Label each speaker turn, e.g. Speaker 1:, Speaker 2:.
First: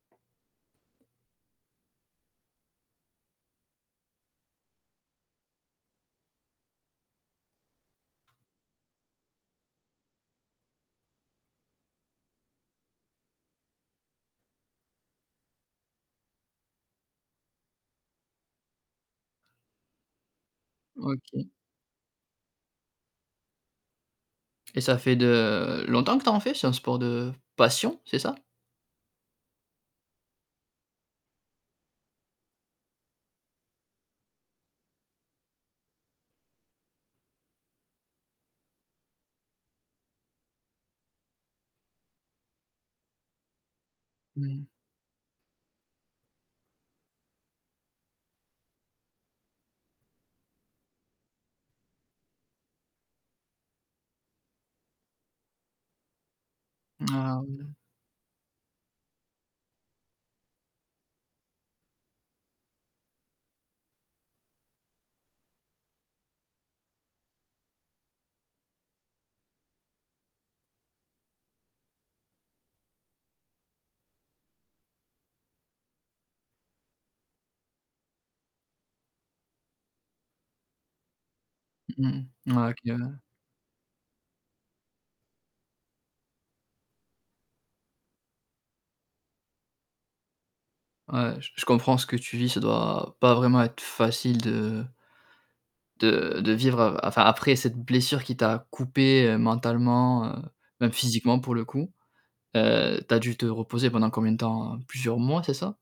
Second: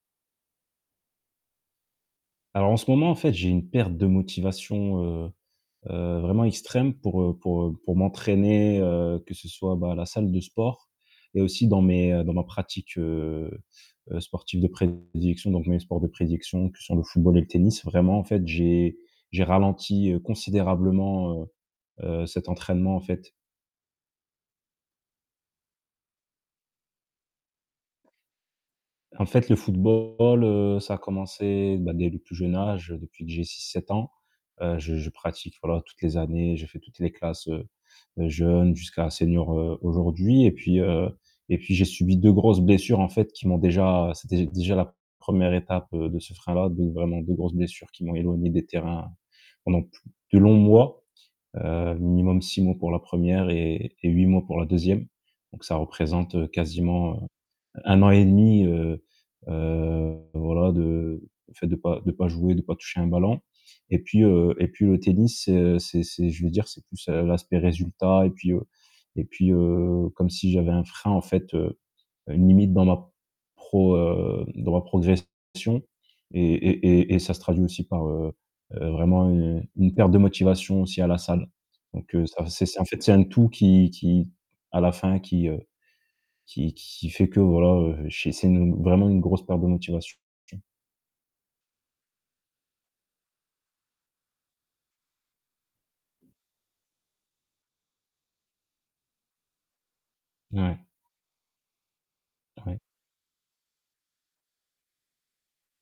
Speaker 1: Alors, en ce moment, en fait, j'ai une perte de motivation, heu heu, vraiment extrême pour, heu pour, heu, pour m'entraîner, heu, que ce soit, bah, à la salle de sport et aussi dans mes, heu, dans ma pratique, heu heu, sportive de prédilection, donc mes sports de prédilection que sont le football et le tennis, vraiment, en fait, j'ai j'ai ralenti, heu, considérablement, heu
Speaker 2: OK.
Speaker 1: heu, cet entraînement, en fait.
Speaker 2: Et ça fait de longtemps que tu as en fait, c'est un sport de passion, c'est ça?
Speaker 1: En fait, le football, heu, ça a commencé, bah, dès le plus jeune âge depuis que j'ai 6-7 ans, heu, je je pratique, voilà, toutes les années, j'ai fait toutes les classes, heu heu, jeunes jusqu'à senior, heu, aujourd'hui et puis, heu et puis j'ai subi 2 grosses blessures, en fait, qui m'ont déjà
Speaker 2: Mmh
Speaker 1: c'était,
Speaker 2: mh.
Speaker 1: déjà, la 1re étape de ce frein-là donc, vraiment, 2 grosses blessures qui m'ont éloigné des terrains pendant plu de longs mois, heu, minimum 6 mois pour la 1re et et 8 mois pour la 2e, donc ça représente quasiment, heu,
Speaker 2: Ah oui.
Speaker 1: 1 an 1/2, heu heu, voilà, de en fait, de pas de pas jouer, de pas toucher un ballon et puis, heu et puis le tennis, c'est, heu, c'est c'est je vais dire, c'est plus, heu, l'aspect résultat et puis, heu et puis, heu, comme si j'avais un frein, en fait, heu, une limite dans ma pro heu, dans ma progression et et et et ça se traduit aussi par, heu, vraiment, heu, une perte de motivation aussi à la salle,
Speaker 2: Mmh
Speaker 1: donc heu, ça,
Speaker 2: mh.
Speaker 1: c'est
Speaker 2: Mouais, OK,
Speaker 1: c'est, en fait, c'est
Speaker 2: ouais.
Speaker 1: un tout qui qui à la fin qui, heu, qui qui fait que, voilà, heu, j'ai c'est une, vraiment, une grosse perte de motivation.
Speaker 2: Ouais, j je comprends ce que tu vis, ça doit pas vraiment être facile de de de vivre a enfin, après cette blessure qui t'a coupé, heu, mentalement, heu,
Speaker 1: Ouais.
Speaker 2: même physiquement pour le coup,
Speaker 1: Ouais.
Speaker 2: heu, tu as dû te reposer pendant combien de temps? Plusieurs mois, c'est ça?